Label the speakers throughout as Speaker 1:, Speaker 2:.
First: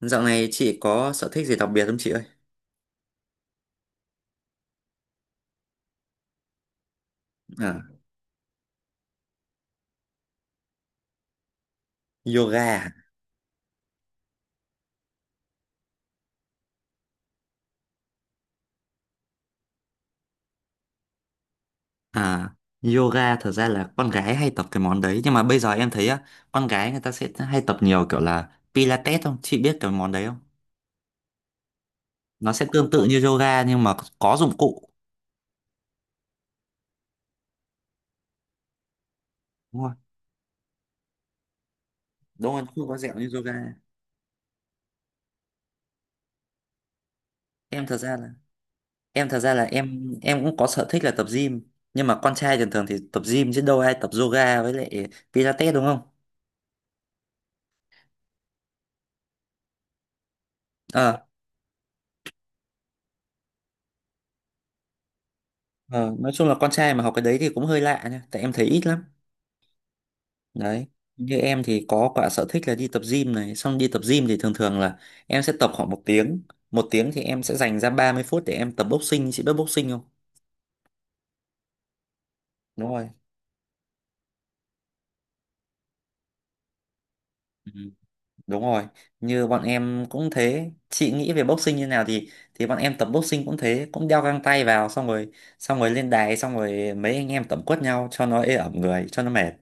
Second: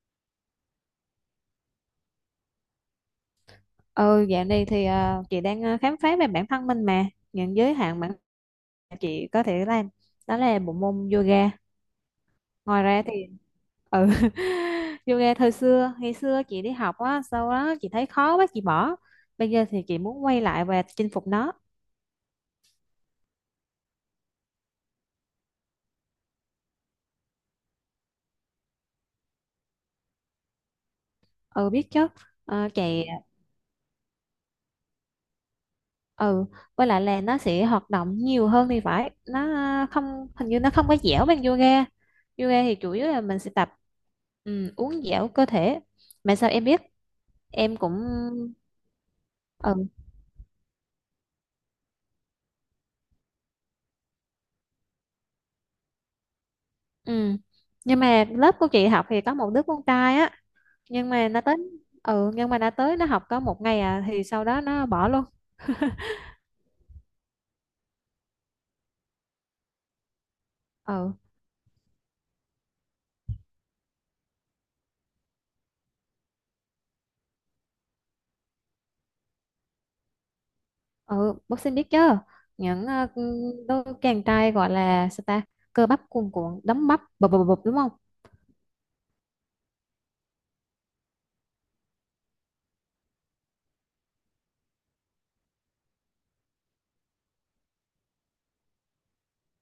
Speaker 1: Dạo này chị có sở thích gì đặc biệt không chị ơi?
Speaker 2: Ừ, dạo này thì chị đang khám phá về bản thân mình, mà những giới
Speaker 1: À,
Speaker 2: hạn bản thân chị có thể làm đó là bộ môn yoga.
Speaker 1: yoga.
Speaker 2: Ngoài
Speaker 1: À?
Speaker 2: ra thì ừ yoga thời xưa, ngày xưa chị đi học á, sau đó chị thấy khó quá chị bỏ. Bây giờ thì chị muốn quay lại và chinh phục nó.
Speaker 1: À, yoga thật ra là con gái hay tập cái món đấy nhưng mà bây giờ em thấy á, con gái người ta sẽ hay tập nhiều kiểu là Pilates không? Chị biết cái món đấy không?
Speaker 2: Ừ, biết chứ.
Speaker 1: Nó sẽ
Speaker 2: Ờ,
Speaker 1: tương tự
Speaker 2: chạy à,
Speaker 1: như yoga nhưng mà có dụng cụ.
Speaker 2: ừ, với lại là nó sẽ hoạt động nhiều hơn thì phải. Nó
Speaker 1: Đúng rồi.
Speaker 2: không, hình như nó không có dẻo bằng yoga.
Speaker 1: Đúng
Speaker 2: Yoga
Speaker 1: rồi,
Speaker 2: thì
Speaker 1: không
Speaker 2: chủ
Speaker 1: có
Speaker 2: yếu
Speaker 1: dẻo
Speaker 2: là
Speaker 1: như
Speaker 2: mình sẽ tập
Speaker 1: yoga.
Speaker 2: uốn dẻo cơ thể. Mà sao em biết? Em
Speaker 1: Em thật
Speaker 2: cũng,
Speaker 1: ra là em thật ra là
Speaker 2: ừ.
Speaker 1: em cũng có sở thích là tập gym, nhưng mà con trai thường thường thì tập gym chứ đâu ai tập yoga với lại Pilates đúng không?
Speaker 2: Ừ, nhưng mà lớp của chị học thì có một đứa con trai á, nhưng
Speaker 1: Ờ,
Speaker 2: mà nó tới. Ừ, nhưng mà nó tới nó học có một ngày à, thì sau đó nó bỏ luôn.
Speaker 1: ờ, nói chung là con trai mà học cái đấy thì cũng hơi lạ nha, tại em thấy ít lắm. Đấy,
Speaker 2: Ừ.
Speaker 1: như em thì có cả sở thích là đi tập gym này, xong đi tập gym thì thường thường là em sẽ tập khoảng 1 tiếng. Một tiếng thì em sẽ dành ra 30 phút để em tập boxing, chị biết boxing không?
Speaker 2: ừ bác sĩ biết chứ. Những
Speaker 1: Đúng rồi.
Speaker 2: đôi chàng trai gọi là sao ta, cơ bắp cuồn cuộn, đấm bắp bập bập bập,
Speaker 1: Ừ.
Speaker 2: đúng không?
Speaker 1: Đúng rồi, như bọn em cũng thế, chị nghĩ về boxing như nào thì bọn em tập boxing cũng thế, cũng đeo găng tay vào xong rồi, xong rồi lên đài xong rồi mấy anh em tẩm quất nhau cho nó ê ẩm người cho nó mệt.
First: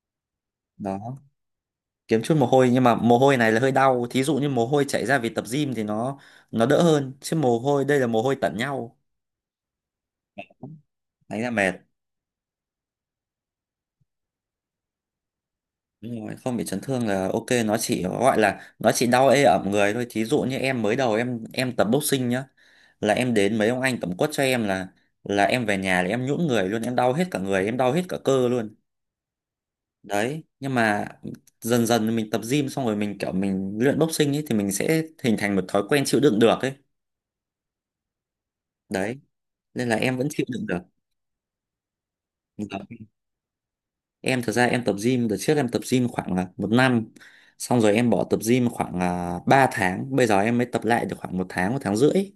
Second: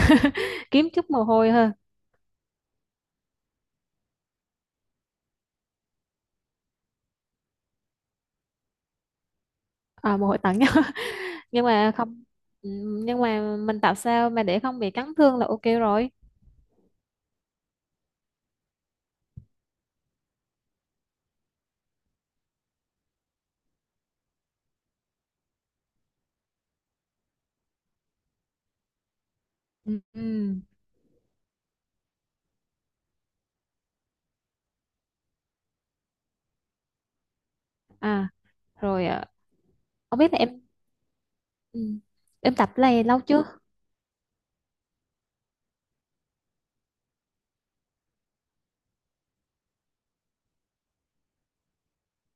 Speaker 2: Kiếm chút
Speaker 1: Đó,
Speaker 2: mồ hôi thôi.
Speaker 1: kiếm chút mồ hôi nhưng mà mồ hôi này là hơi đau, thí dụ như mồ hôi chảy ra vì tập gym thì nó đỡ hơn, chứ mồ hôi đây là mồ hôi tẩn nhau,
Speaker 2: À, mồ hôi tặng nhau.
Speaker 1: đánh là
Speaker 2: Nhưng
Speaker 1: mệt.
Speaker 2: mà không, ừ, nhưng mà mình tạo sao mà để không bị cắn thương là ok rồi.
Speaker 1: Đúng rồi, không bị chấn thương là ok, nó chỉ gọi là nó chỉ đau ê ẩm người thôi. Thí dụ như em mới đầu em tập boxing nhá, là em đến mấy ông anh tẩm quất cho em, là em về nhà là em nhũn người luôn, em đau hết cả người, em đau hết cả cơ luôn.
Speaker 2: Ừ. Ừ.
Speaker 1: Đấy, nhưng mà dần dần mình tập gym xong rồi mình kiểu mình luyện boxing ấy thì mình sẽ hình thành một thói quen chịu đựng được ấy.
Speaker 2: À, rồi
Speaker 1: Đấy,
Speaker 2: à,
Speaker 1: nên là em
Speaker 2: không
Speaker 1: vẫn
Speaker 2: biết là
Speaker 1: chịu
Speaker 2: em,
Speaker 1: đựng được.
Speaker 2: ừ, em tập cái này
Speaker 1: Vâng.
Speaker 2: lâu chưa?
Speaker 1: Em thật ra em tập gym đợt trước em tập gym khoảng là 1 năm, xong rồi em bỏ tập gym khoảng là 3 tháng, bây giờ em mới tập lại được khoảng 1 tháng 1 tháng rưỡi.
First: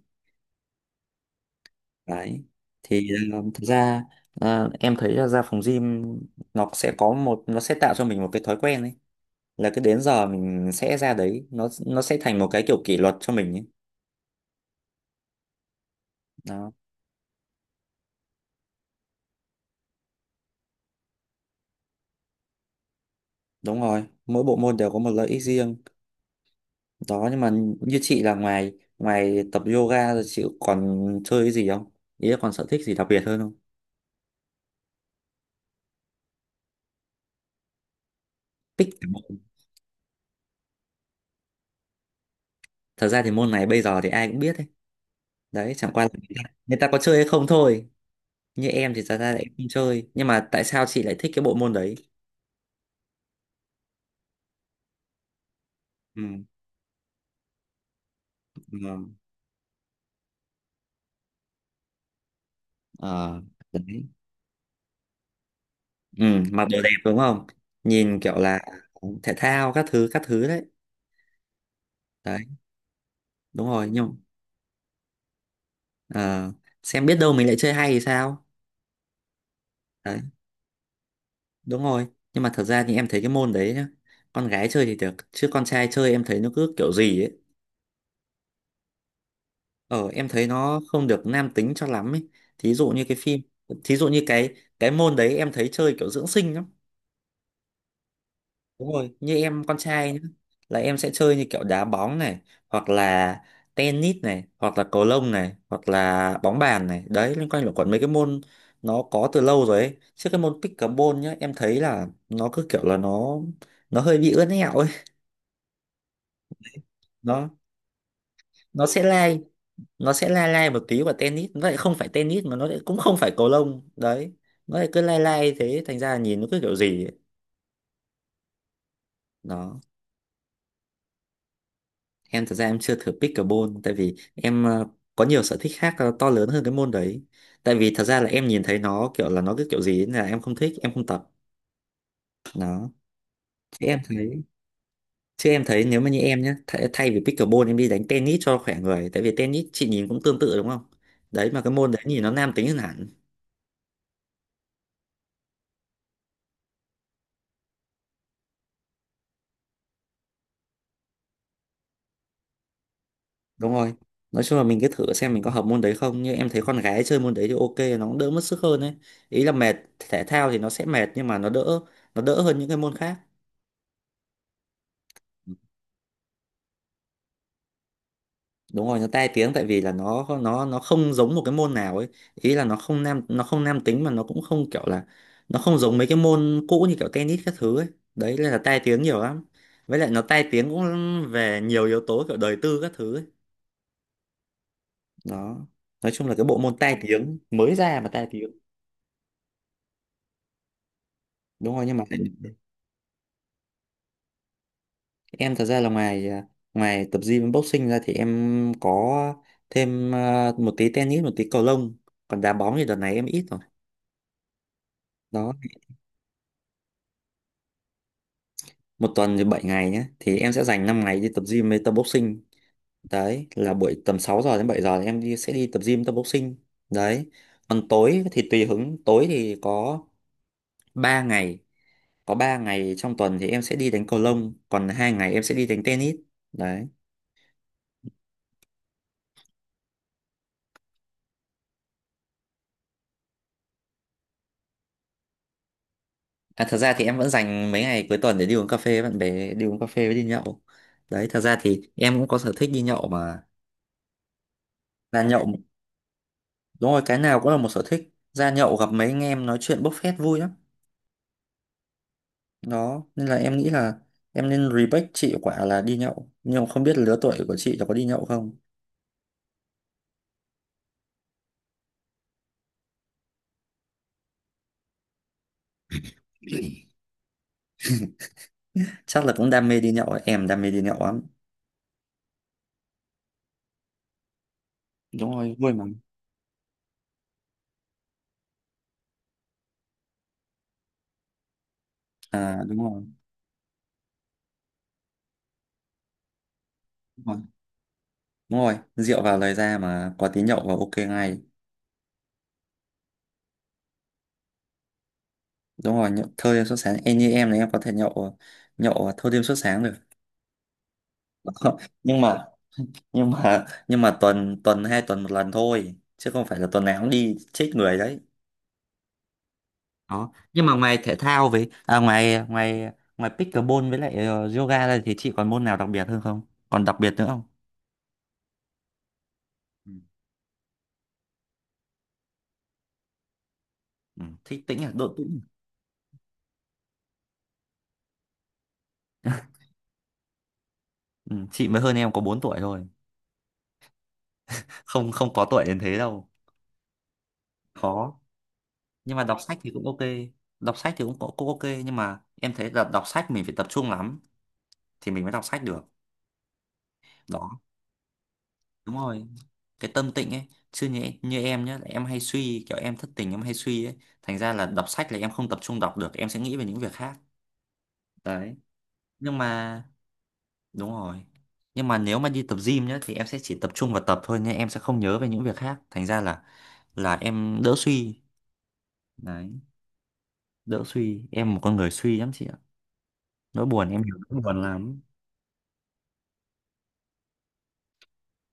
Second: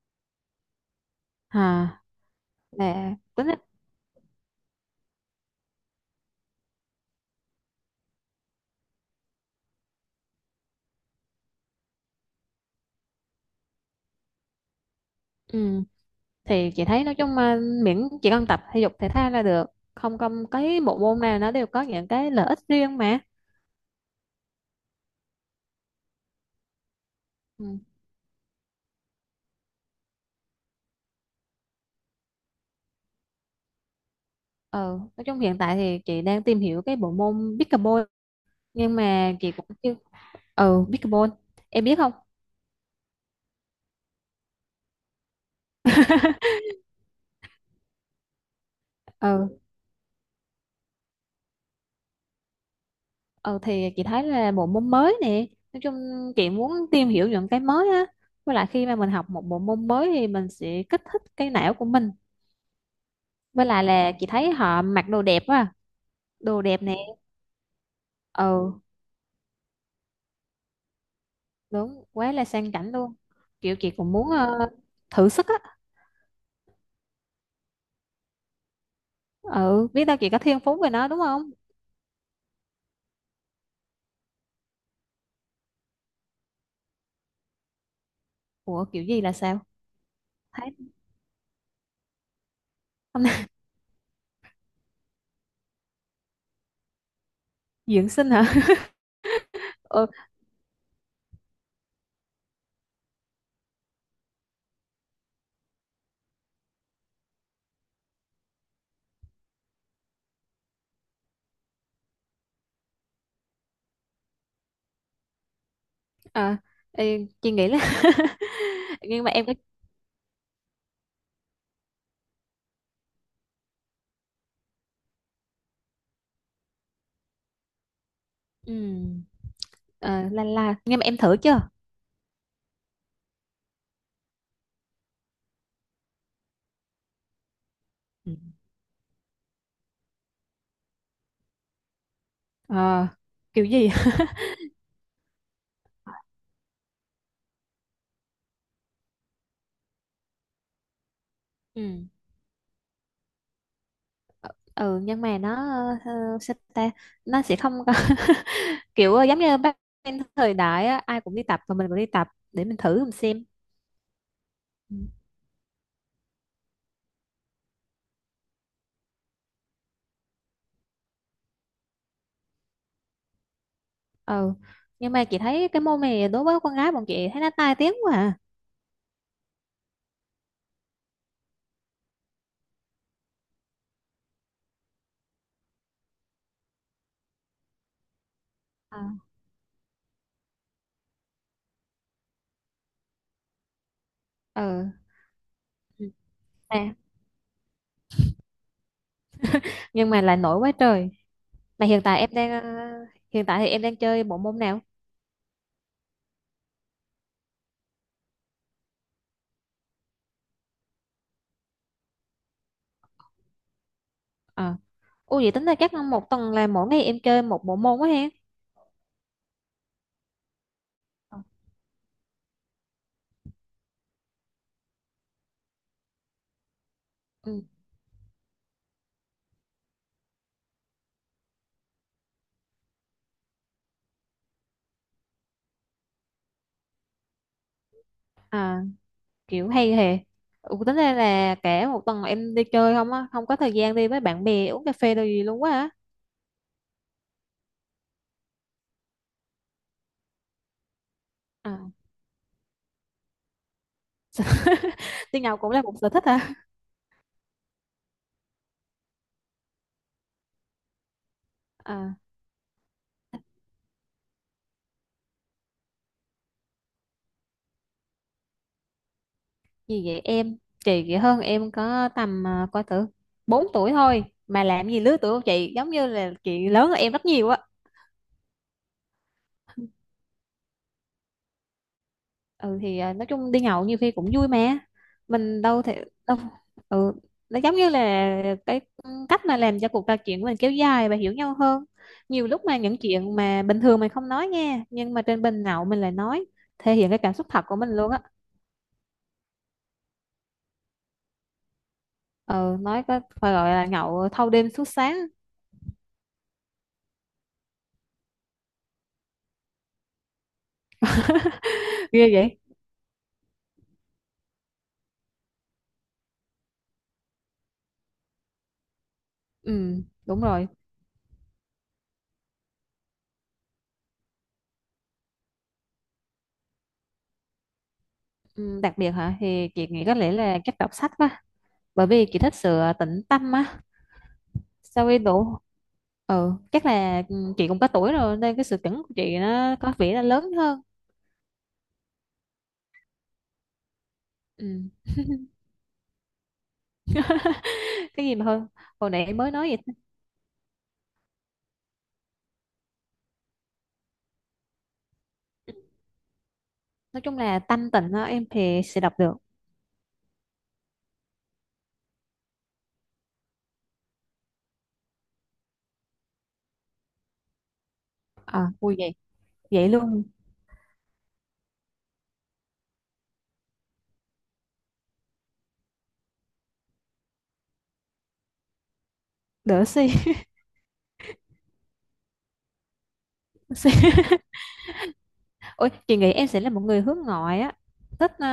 Speaker 2: À,
Speaker 1: Đấy, thì
Speaker 2: là tính á,
Speaker 1: thật ra em thấy là ra phòng gym nó sẽ tạo cho mình một cái thói quen ấy, là cứ đến giờ mình sẽ ra đấy, nó sẽ thành một cái kiểu kỷ luật cho mình ấy.
Speaker 2: ừ, thì
Speaker 1: Đó,
Speaker 2: chị thấy nói chung mà miễn chị cần tập thể dục thể thao là được. Không, không cái bộ môn nào nó đều có những cái lợi ích riêng mà.
Speaker 1: đúng rồi, mỗi bộ môn đều có một lợi ích riêng. Đó, nhưng mà
Speaker 2: Ừ.
Speaker 1: như chị là ngoài ngoài tập yoga rồi chị còn chơi cái gì không, ý là còn sở thích gì đặc biệt hơn không?
Speaker 2: ờ nói chung hiện tại thì chị đang tìm hiểu cái bộ môn pickleball,
Speaker 1: Pick
Speaker 2: nhưng
Speaker 1: cái
Speaker 2: mà
Speaker 1: môn.
Speaker 2: chị cũng chưa, ừ, pickleball em biết không?
Speaker 1: Thật ra thì môn này bây giờ thì ai cũng biết đấy. Đấy, chẳng qua là người ta người ta có chơi hay không thôi. Như em thì thật ra lại
Speaker 2: Ừ.
Speaker 1: không chơi. Nhưng mà tại sao chị lại thích cái bộ môn đấy?
Speaker 2: ừ thì chị thấy là bộ môn mới nè, nói chung
Speaker 1: Ừ.
Speaker 2: chị muốn tìm hiểu những cái mới á, với lại
Speaker 1: Ừ.
Speaker 2: khi mà mình học một bộ môn mới thì mình sẽ kích thích cái não của mình.
Speaker 1: Ờ,
Speaker 2: Với lại
Speaker 1: đấy.
Speaker 2: là chị thấy họ mặc đồ đẹp á,
Speaker 1: Ừ,
Speaker 2: đồ
Speaker 1: mặc đồ
Speaker 2: đẹp
Speaker 1: đẹp
Speaker 2: nè.
Speaker 1: đúng không? Nhìn kiểu là
Speaker 2: Ừ,
Speaker 1: thể thao, các thứ đấy.
Speaker 2: đúng, quá
Speaker 1: Đấy,
Speaker 2: là sang chảnh luôn.
Speaker 1: đúng
Speaker 2: Kiểu
Speaker 1: rồi.
Speaker 2: chị cũng
Speaker 1: Nhưng
Speaker 2: muốn thử sức á.
Speaker 1: ờ, xem biết đâu mình lại chơi hay thì sao?
Speaker 2: Ừ, biết đâu
Speaker 1: Đấy,
Speaker 2: chị có thiên phú về nó đúng không?
Speaker 1: đúng rồi. Nhưng mà thật ra thì em thấy cái môn đấy nhá. Con gái chơi thì được, chứ con trai chơi em thấy nó cứ kiểu gì ấy.
Speaker 2: Ủa, kiểu gì là sao?
Speaker 1: Ờ, em thấy
Speaker 2: Thấy
Speaker 1: nó không được nam tính cho lắm ấy. Thí dụ như cái
Speaker 2: hôm
Speaker 1: phim,
Speaker 2: nay
Speaker 1: thí dụ như cái môn đấy em thấy chơi kiểu dưỡng sinh lắm.
Speaker 2: dưỡng sinh hả?
Speaker 1: Đúng rồi, như em con
Speaker 2: Ừ,
Speaker 1: trai nhá, là em sẽ chơi như kiểu đá bóng này, hoặc là tennis này, hoặc là cầu lông này, hoặc là bóng bàn này. Đấy, liên quan luẩn quẩn mấy cái môn nó có từ lâu rồi ấy. Chứ cái môn pickleball nhá, em thấy là nó cứ kiểu là nó hơi bị ướn ẹo ấy.
Speaker 2: à, ê, chị
Speaker 1: Nó
Speaker 2: nghĩ là
Speaker 1: nó sẽ
Speaker 2: nhưng mà
Speaker 1: lai,
Speaker 2: em có,
Speaker 1: nó sẽ lai lai một tí vào tennis vậy, không phải tennis mà nó lại cũng không phải cầu lông đấy, nó lại cứ lai lai thế thành ra là nhìn nó cứ kiểu gì ấy.
Speaker 2: ừ.
Speaker 1: Đó,
Speaker 2: Ờ, la la, nhưng mà em thử chưa?
Speaker 1: em thật ra em chưa thử pickleball, tại vì em có nhiều sở thích khác to lớn hơn cái môn đấy, tại vì thật ra là
Speaker 2: Ừ.
Speaker 1: em nhìn thấy nó kiểu là nó cứ kiểu gì ấy, nên là em không thích em không tập. Đó,
Speaker 2: Ờ, kiểu
Speaker 1: chứ
Speaker 2: gì
Speaker 1: em thấy chứ em thấy nếu mà như em nhé, thay vì pickleball em đi đánh tennis cho khỏe người, tại vì tennis chị nhìn cũng tương tự đúng không? Đấy, mà cái môn đấy
Speaker 2: ừ,
Speaker 1: nhìn nó nam tính hơn hẳn.
Speaker 2: ừ nhưng mà nó, ờ, sao ta, nó sẽ không có kiểu giống như bác em, thời đại á, ai cũng đi tập và mình cũng đi tập để mình thử mình xem.
Speaker 1: Đúng rồi, nói chung là mình cứ
Speaker 2: Ừ.
Speaker 1: thử xem mình có hợp môn đấy không, nhưng em thấy con gái chơi môn đấy thì ok, nó cũng đỡ mất sức hơn ấy. Ý là mệt, thể thao thì nó sẽ mệt nhưng mà nó đỡ hơn những cái môn khác.
Speaker 2: Ừ, nhưng mà chị thấy cái môn này đối với con gái bọn chị thấy nó tai tiếng quá à.
Speaker 1: Đúng rồi, nó tai tiếng tại vì là nó không giống một cái môn nào ấy, ý là nó không nam tính mà nó cũng không kiểu là nó không giống mấy cái môn cũ như kiểu tennis các thứ ấy. Đấy nên là tai
Speaker 2: Ờ.
Speaker 1: tiếng nhiều lắm. Với lại nó tai tiếng cũng về nhiều yếu tố kiểu đời tư các thứ ấy.
Speaker 2: Ừ.
Speaker 1: Đó,
Speaker 2: Ừ.
Speaker 1: nói chung là cái bộ môn
Speaker 2: À,
Speaker 1: tai tiếng mới ra mà tai tiếng.
Speaker 2: nhưng mà lại nổi quá trời.
Speaker 1: Đúng rồi,
Speaker 2: Mà
Speaker 1: nhưng
Speaker 2: hiện
Speaker 1: mà
Speaker 2: tại em đang hiện tại thì em đang chơi bộ môn nào?
Speaker 1: em thật ra là ngoài tập gym với boxing ra thì em có thêm một tí tennis, một tí cầu lông. Còn đá bóng thì đợt này em ít rồi.
Speaker 2: Ờ. Ủa, vậy
Speaker 1: Đó,
Speaker 2: tính ra chắc một tuần là mỗi ngày em chơi một bộ môn quá ha?
Speaker 1: một tuần thì 7 ngày nhé. Thì em sẽ dành 5 ngày đi tập gym với tập boxing. Đấy, là buổi tầm 6 giờ đến 7 giờ thì em sẽ đi tập gym tập boxing. Đấy.
Speaker 2: Ừ.
Speaker 1: Còn tối thì tùy hứng, tối thì có 3 ngày. Có 3 ngày trong tuần thì em sẽ đi đánh cầu lông, còn 2 ngày em sẽ đi đánh tennis. Đấy.
Speaker 2: À, kiểu hay hề. Ừ, tính ra là cả một tuần em đi chơi không á, không có thời gian đi với bạn bè uống cà phê đâu gì luôn quá á.
Speaker 1: À, thật ra thì em vẫn dành mấy ngày cuối tuần để đi uống cà phê với bạn bè, đi uống cà phê với đi nhậu. Đấy, thật ra
Speaker 2: À.
Speaker 1: thì em cũng có sở thích đi nhậu mà. Ra
Speaker 2: Đi
Speaker 1: nhậu,
Speaker 2: nhậu cũng là một sở thích hả?
Speaker 1: đúng rồi, cái nào cũng là một sở thích. Ra nhậu gặp mấy anh em nói chuyện bốc phét vui lắm.
Speaker 2: À,
Speaker 1: Đó, nên là em nghĩ là em nên respect chị quả là đi nhậu. Nhưng mà không biết lứa tuổi của chị là có đi nhậu không?
Speaker 2: gì vậy em? Chị vậy hơn em có tầm, à, coi thử, 4 tuổi thôi mà, làm gì lứa tuổi của chị giống như là chị lớn hơn em rất nhiều á.
Speaker 1: Chắc là cũng đam mê đi nhậu, ấy. Em đam mê đi nhậu lắm.
Speaker 2: Ừ, thì à, nói chung đi nhậu nhiều khi cũng vui mà.
Speaker 1: Đúng rồi,
Speaker 2: Mình
Speaker 1: vui
Speaker 2: đâu
Speaker 1: mà.
Speaker 2: thể đâu, ừ, nó giống như là cái cách mà làm cho cuộc trò chuyện của mình kéo dài và hiểu nhau hơn. Nhiều lúc
Speaker 1: À,
Speaker 2: mà những chuyện mà bình thường mình không nói nha, nhưng mà trên bình nhậu mình lại nói, thể hiện cái
Speaker 1: đúng
Speaker 2: cảm
Speaker 1: rồi,
Speaker 2: xúc thật của mình luôn á.
Speaker 1: đúng rồi. Rượu vào lời ra mà có tí nhậu vào ok ngay.
Speaker 2: Ừ, nói có phải gọi là nhậu thâu đêm suốt sáng?
Speaker 1: Đúng rồi, nhậu thâu đêm suốt sáng, em như em này em có thể nhậu nhậu thâu đêm suốt sáng được. nhưng
Speaker 2: Ghê
Speaker 1: mà
Speaker 2: vậy.
Speaker 1: nhưng mà tuần tuần, 2 tuần 1 lần thôi chứ không phải là tuần nào cũng đi chết người đấy.
Speaker 2: Ừ,
Speaker 1: Đó,
Speaker 2: đúng
Speaker 1: nhưng
Speaker 2: rồi.
Speaker 1: mà ngoài thể thao với ngoài ngoài ngoài pickleball với lại yoga ra thì chị còn môn nào đặc biệt hơn không, còn đặc biệt nữa không?
Speaker 2: Ừ, đặc biệt hả, thì chị
Speaker 1: Ừ.
Speaker 2: nghĩ có lẽ là chắc đọc sách quá, bởi vì chị thích sự tĩnh tâm á.
Speaker 1: Ừ, thích tĩnh, à,
Speaker 2: Sau
Speaker 1: độ
Speaker 2: khi
Speaker 1: tĩnh.
Speaker 2: đủ, ừ, chắc là, ừ, chị cũng có tuổi rồi nên cái sự chuẩn của chị nó có vẻ là lớn hơn.
Speaker 1: Ừ, chị mới hơn em có 4 tuổi thôi,
Speaker 2: Ừ.
Speaker 1: không không có tuổi đến thế đâu, khó.
Speaker 2: Cái gì mà hơn, hồi
Speaker 1: Nhưng mà
Speaker 2: nãy
Speaker 1: đọc
Speaker 2: em mới
Speaker 1: sách
Speaker 2: nói
Speaker 1: thì
Speaker 2: vậy
Speaker 1: cũng
Speaker 2: ta.
Speaker 1: ok, đọc sách thì cũng cũng cũng ok, nhưng mà em thấy là đọc sách mình phải tập trung lắm thì mình mới đọc sách được.
Speaker 2: Nói chung là
Speaker 1: Đó,
Speaker 2: tâm tình đó, em thì
Speaker 1: đúng
Speaker 2: sẽ đọc
Speaker 1: rồi,
Speaker 2: được.
Speaker 1: cái tâm tịnh ấy, chứ như em nhá, em hay suy, kiểu em thất tình em hay suy ấy thành ra là đọc sách là em không tập trung đọc được, em sẽ nghĩ về những việc khác. Đấy,
Speaker 2: À, vui vậy.
Speaker 1: nhưng mà
Speaker 2: Vậy luôn.
Speaker 1: đúng rồi, nhưng mà nếu mà đi tập gym nhá thì em sẽ chỉ tập trung vào tập thôi, nhưng em sẽ không nhớ về những việc khác, thành ra là em đỡ suy. Đấy,
Speaker 2: Đỡ suy.
Speaker 1: đỡ suy, em một con người suy lắm chị ạ, nỗi buồn
Speaker 2: Suy.
Speaker 1: em nhiều, nỗi buồn lắm.
Speaker 2: Ôi, chị nghĩ em sẽ là một người hướng ngoại á, thích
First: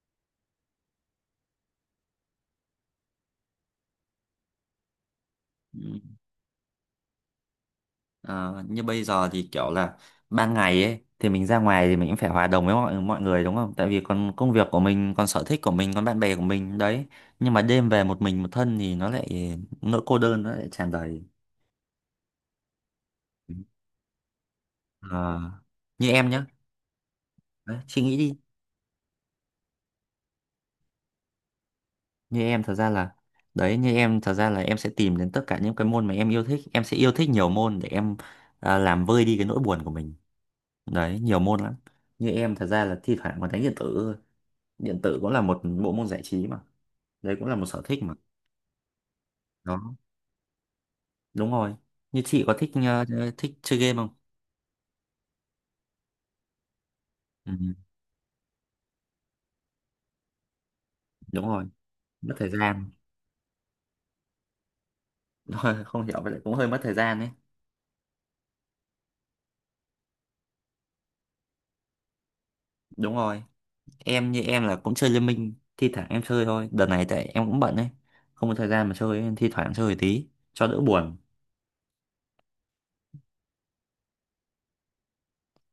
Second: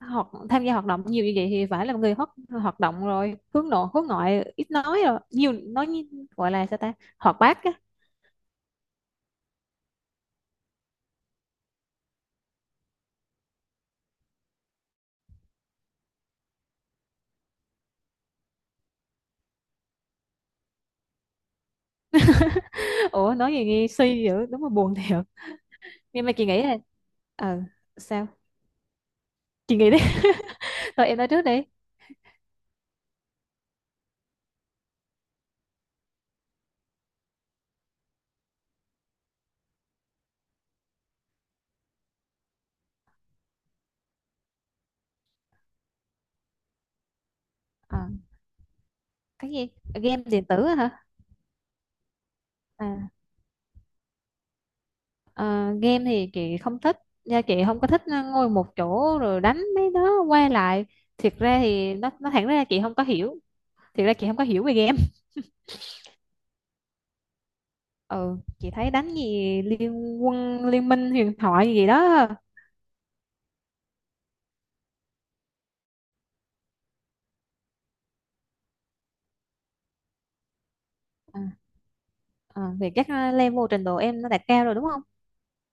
Speaker 2: hoạt tham gia hoạt động nhiều như vậy thì phải là một người hoạt hoạt động rồi, hướng nội hướng ngoại, ít nói rồi nhiều
Speaker 1: Ừ.
Speaker 2: nói như- gọi là sao ta, hoạt bát á.
Speaker 1: Ờ, như bây giờ thì kiểu là ban ngày ấy thì mình ra ngoài thì mình cũng phải hòa đồng với mọi mọi người đúng không? Tại vì còn công việc của mình, còn sở thích của mình, còn bạn bè của mình đấy. Nhưng mà đêm về một mình một thân thì nó lại nỗi cô đơn nó lại tràn đầy.
Speaker 2: Ủa, nói gì nghe suy dữ, đúng là buồn thiệt.
Speaker 1: Ờ, như
Speaker 2: Nhưng
Speaker 1: em
Speaker 2: mà chị
Speaker 1: nhá,
Speaker 2: nghĩ là, ờ,
Speaker 1: đấy, suy nghĩ
Speaker 2: sao,
Speaker 1: đi.
Speaker 2: chị nghĩ đi. Rồi em nói trước đi.
Speaker 1: Như em thật ra là đấy như em thật ra là em sẽ tìm đến tất cả những cái môn mà em yêu thích. Em sẽ yêu thích nhiều môn để em làm vơi đi cái nỗi buồn của mình. Đấy, nhiều môn lắm. Như em thật ra là thi thoảng còn đánh điện tử thôi. Điện tử cũng là một bộ môn giải trí mà, đấy cũng là một sở
Speaker 2: Ờ,
Speaker 1: thích mà.
Speaker 2: cái gì,
Speaker 1: Đó,
Speaker 2: game điện tử á hả?
Speaker 1: đúng rồi, như chị có thích
Speaker 2: À,
Speaker 1: thích chơi game không?
Speaker 2: ờ, game thì chị không thích, nha chị
Speaker 1: Ừ,
Speaker 2: không có thích ngồi một chỗ rồi đánh mấy đó qua lại. Thiệt
Speaker 1: đúng
Speaker 2: ra
Speaker 1: rồi,
Speaker 2: thì nó,
Speaker 1: mất
Speaker 2: thẳng
Speaker 1: thời
Speaker 2: ra chị
Speaker 1: gian.
Speaker 2: không có hiểu, thiệt ra chị không có hiểu về game.
Speaker 1: Đúng rồi, không hiểu vậy cũng hơi mất thời gian đấy.
Speaker 2: Ừ, chị thấy đánh gì liên quân, liên minh huyền thoại gì đó.
Speaker 1: Đúng rồi, em như em là cũng chơi Liên Minh, thi thoảng em chơi thôi, đợt này tại em cũng bận đấy, không có thời gian mà chơi nên thi thoảng chơi tí cho đỡ buồn.
Speaker 2: À. À, thì chắc level trình độ em nó đạt cao rồi đúng không?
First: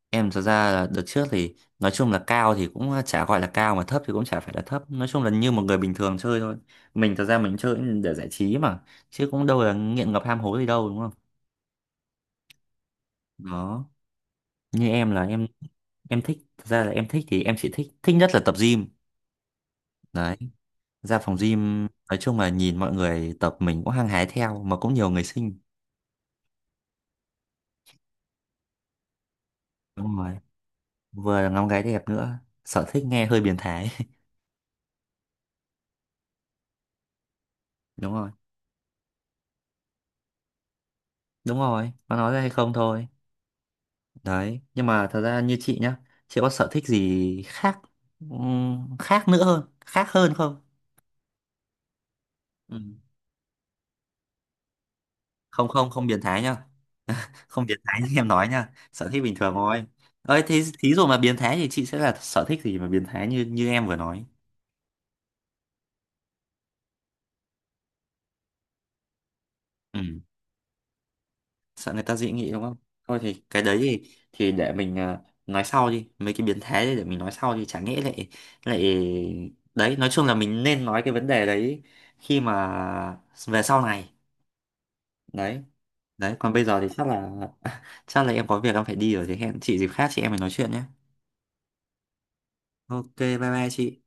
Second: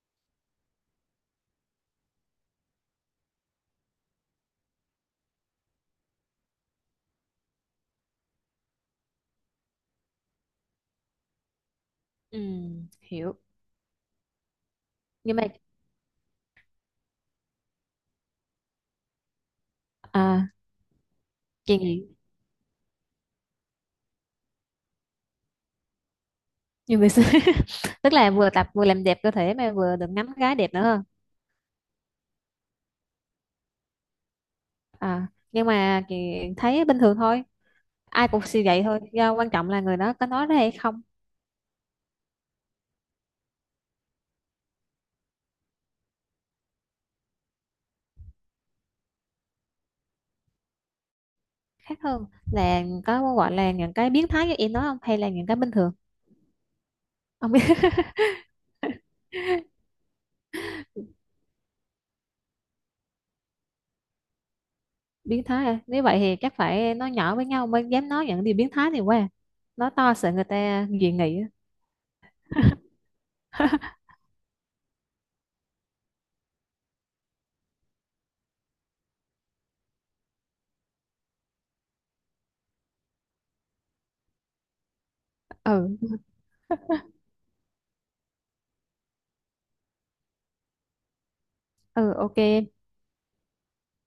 Speaker 1: Em thật ra là đợt trước thì nói chung là cao thì cũng chả gọi là cao mà thấp thì cũng chả phải là thấp, nói chung là như một người bình thường chơi thôi. Mình thật ra mình chơi để giải trí mà, chứ cũng đâu là nghiện ngập ham hố gì đâu đúng không?
Speaker 2: Ừ. Hiểu.
Speaker 1: Đó, như em là
Speaker 2: Nhưng mà,
Speaker 1: em thích, thật ra là em thích thì em chỉ thích thích nhất là tập gym. Đấy,
Speaker 2: à,
Speaker 1: ra phòng
Speaker 2: chị
Speaker 1: gym
Speaker 2: nghĩ
Speaker 1: nói chung là nhìn mọi người tập mình cũng hăng hái theo, mà cũng nhiều người xinh.
Speaker 2: nhiều người xưa tức là vừa tập vừa làm đẹp cơ thể mà vừa được
Speaker 1: Đúng
Speaker 2: ngắm
Speaker 1: rồi,
Speaker 2: gái đẹp nữa hơn.
Speaker 1: vừa là ngắm gái đẹp nữa. Sở thích nghe hơi biến thái.
Speaker 2: À, nhưng mà chị thấy bình thường thôi,
Speaker 1: Đúng
Speaker 2: ai
Speaker 1: rồi,
Speaker 2: cũng suy vậy thôi, do quan trọng là người đó có nói ra hay không.
Speaker 1: đúng rồi, có nói ra hay không thôi. Đấy, nhưng mà thật ra như chị nhá, chị có sở thích gì khác, khác nữa hơn, khác hơn không?
Speaker 2: Khác hơn
Speaker 1: Ừ.
Speaker 2: là có gọi là những cái biến thái như em nói không, hay là những cái
Speaker 1: Không
Speaker 2: bình
Speaker 1: không
Speaker 2: thường?
Speaker 1: không biến thái nhá,
Speaker 2: Không biết.
Speaker 1: không biến thái như em nói nha, sở thích bình thường thôi. Ơi thế thí dụ mà biến thái thì chị sẽ là sở thích gì mà biến thái như như em vừa nói?
Speaker 2: Biến thái à? Nếu vậy thì chắc phải nói nhỏ với nhau mới dám nói những điều biến thái này qua, nói
Speaker 1: Ừ,
Speaker 2: to sợ người ta dị nghị á.
Speaker 1: sợ người ta dị nghị đúng không? Thôi thì cái đấy thì để mình nói sau đi, mấy cái biến thái đấy để mình nói sau đi, chả nghĩ lại lại. Đấy, nói chung là mình nên nói cái vấn đề đấy khi mà về sau này. Đấy.
Speaker 2: Ừ.
Speaker 1: Đấy, còn bây giờ thì chắc là chắc là em có việc em phải đi rồi, thì hẹn chị dịp khác chị em mình nói chuyện nhé.
Speaker 2: Ừ, ok.
Speaker 1: Ok bye bye chị.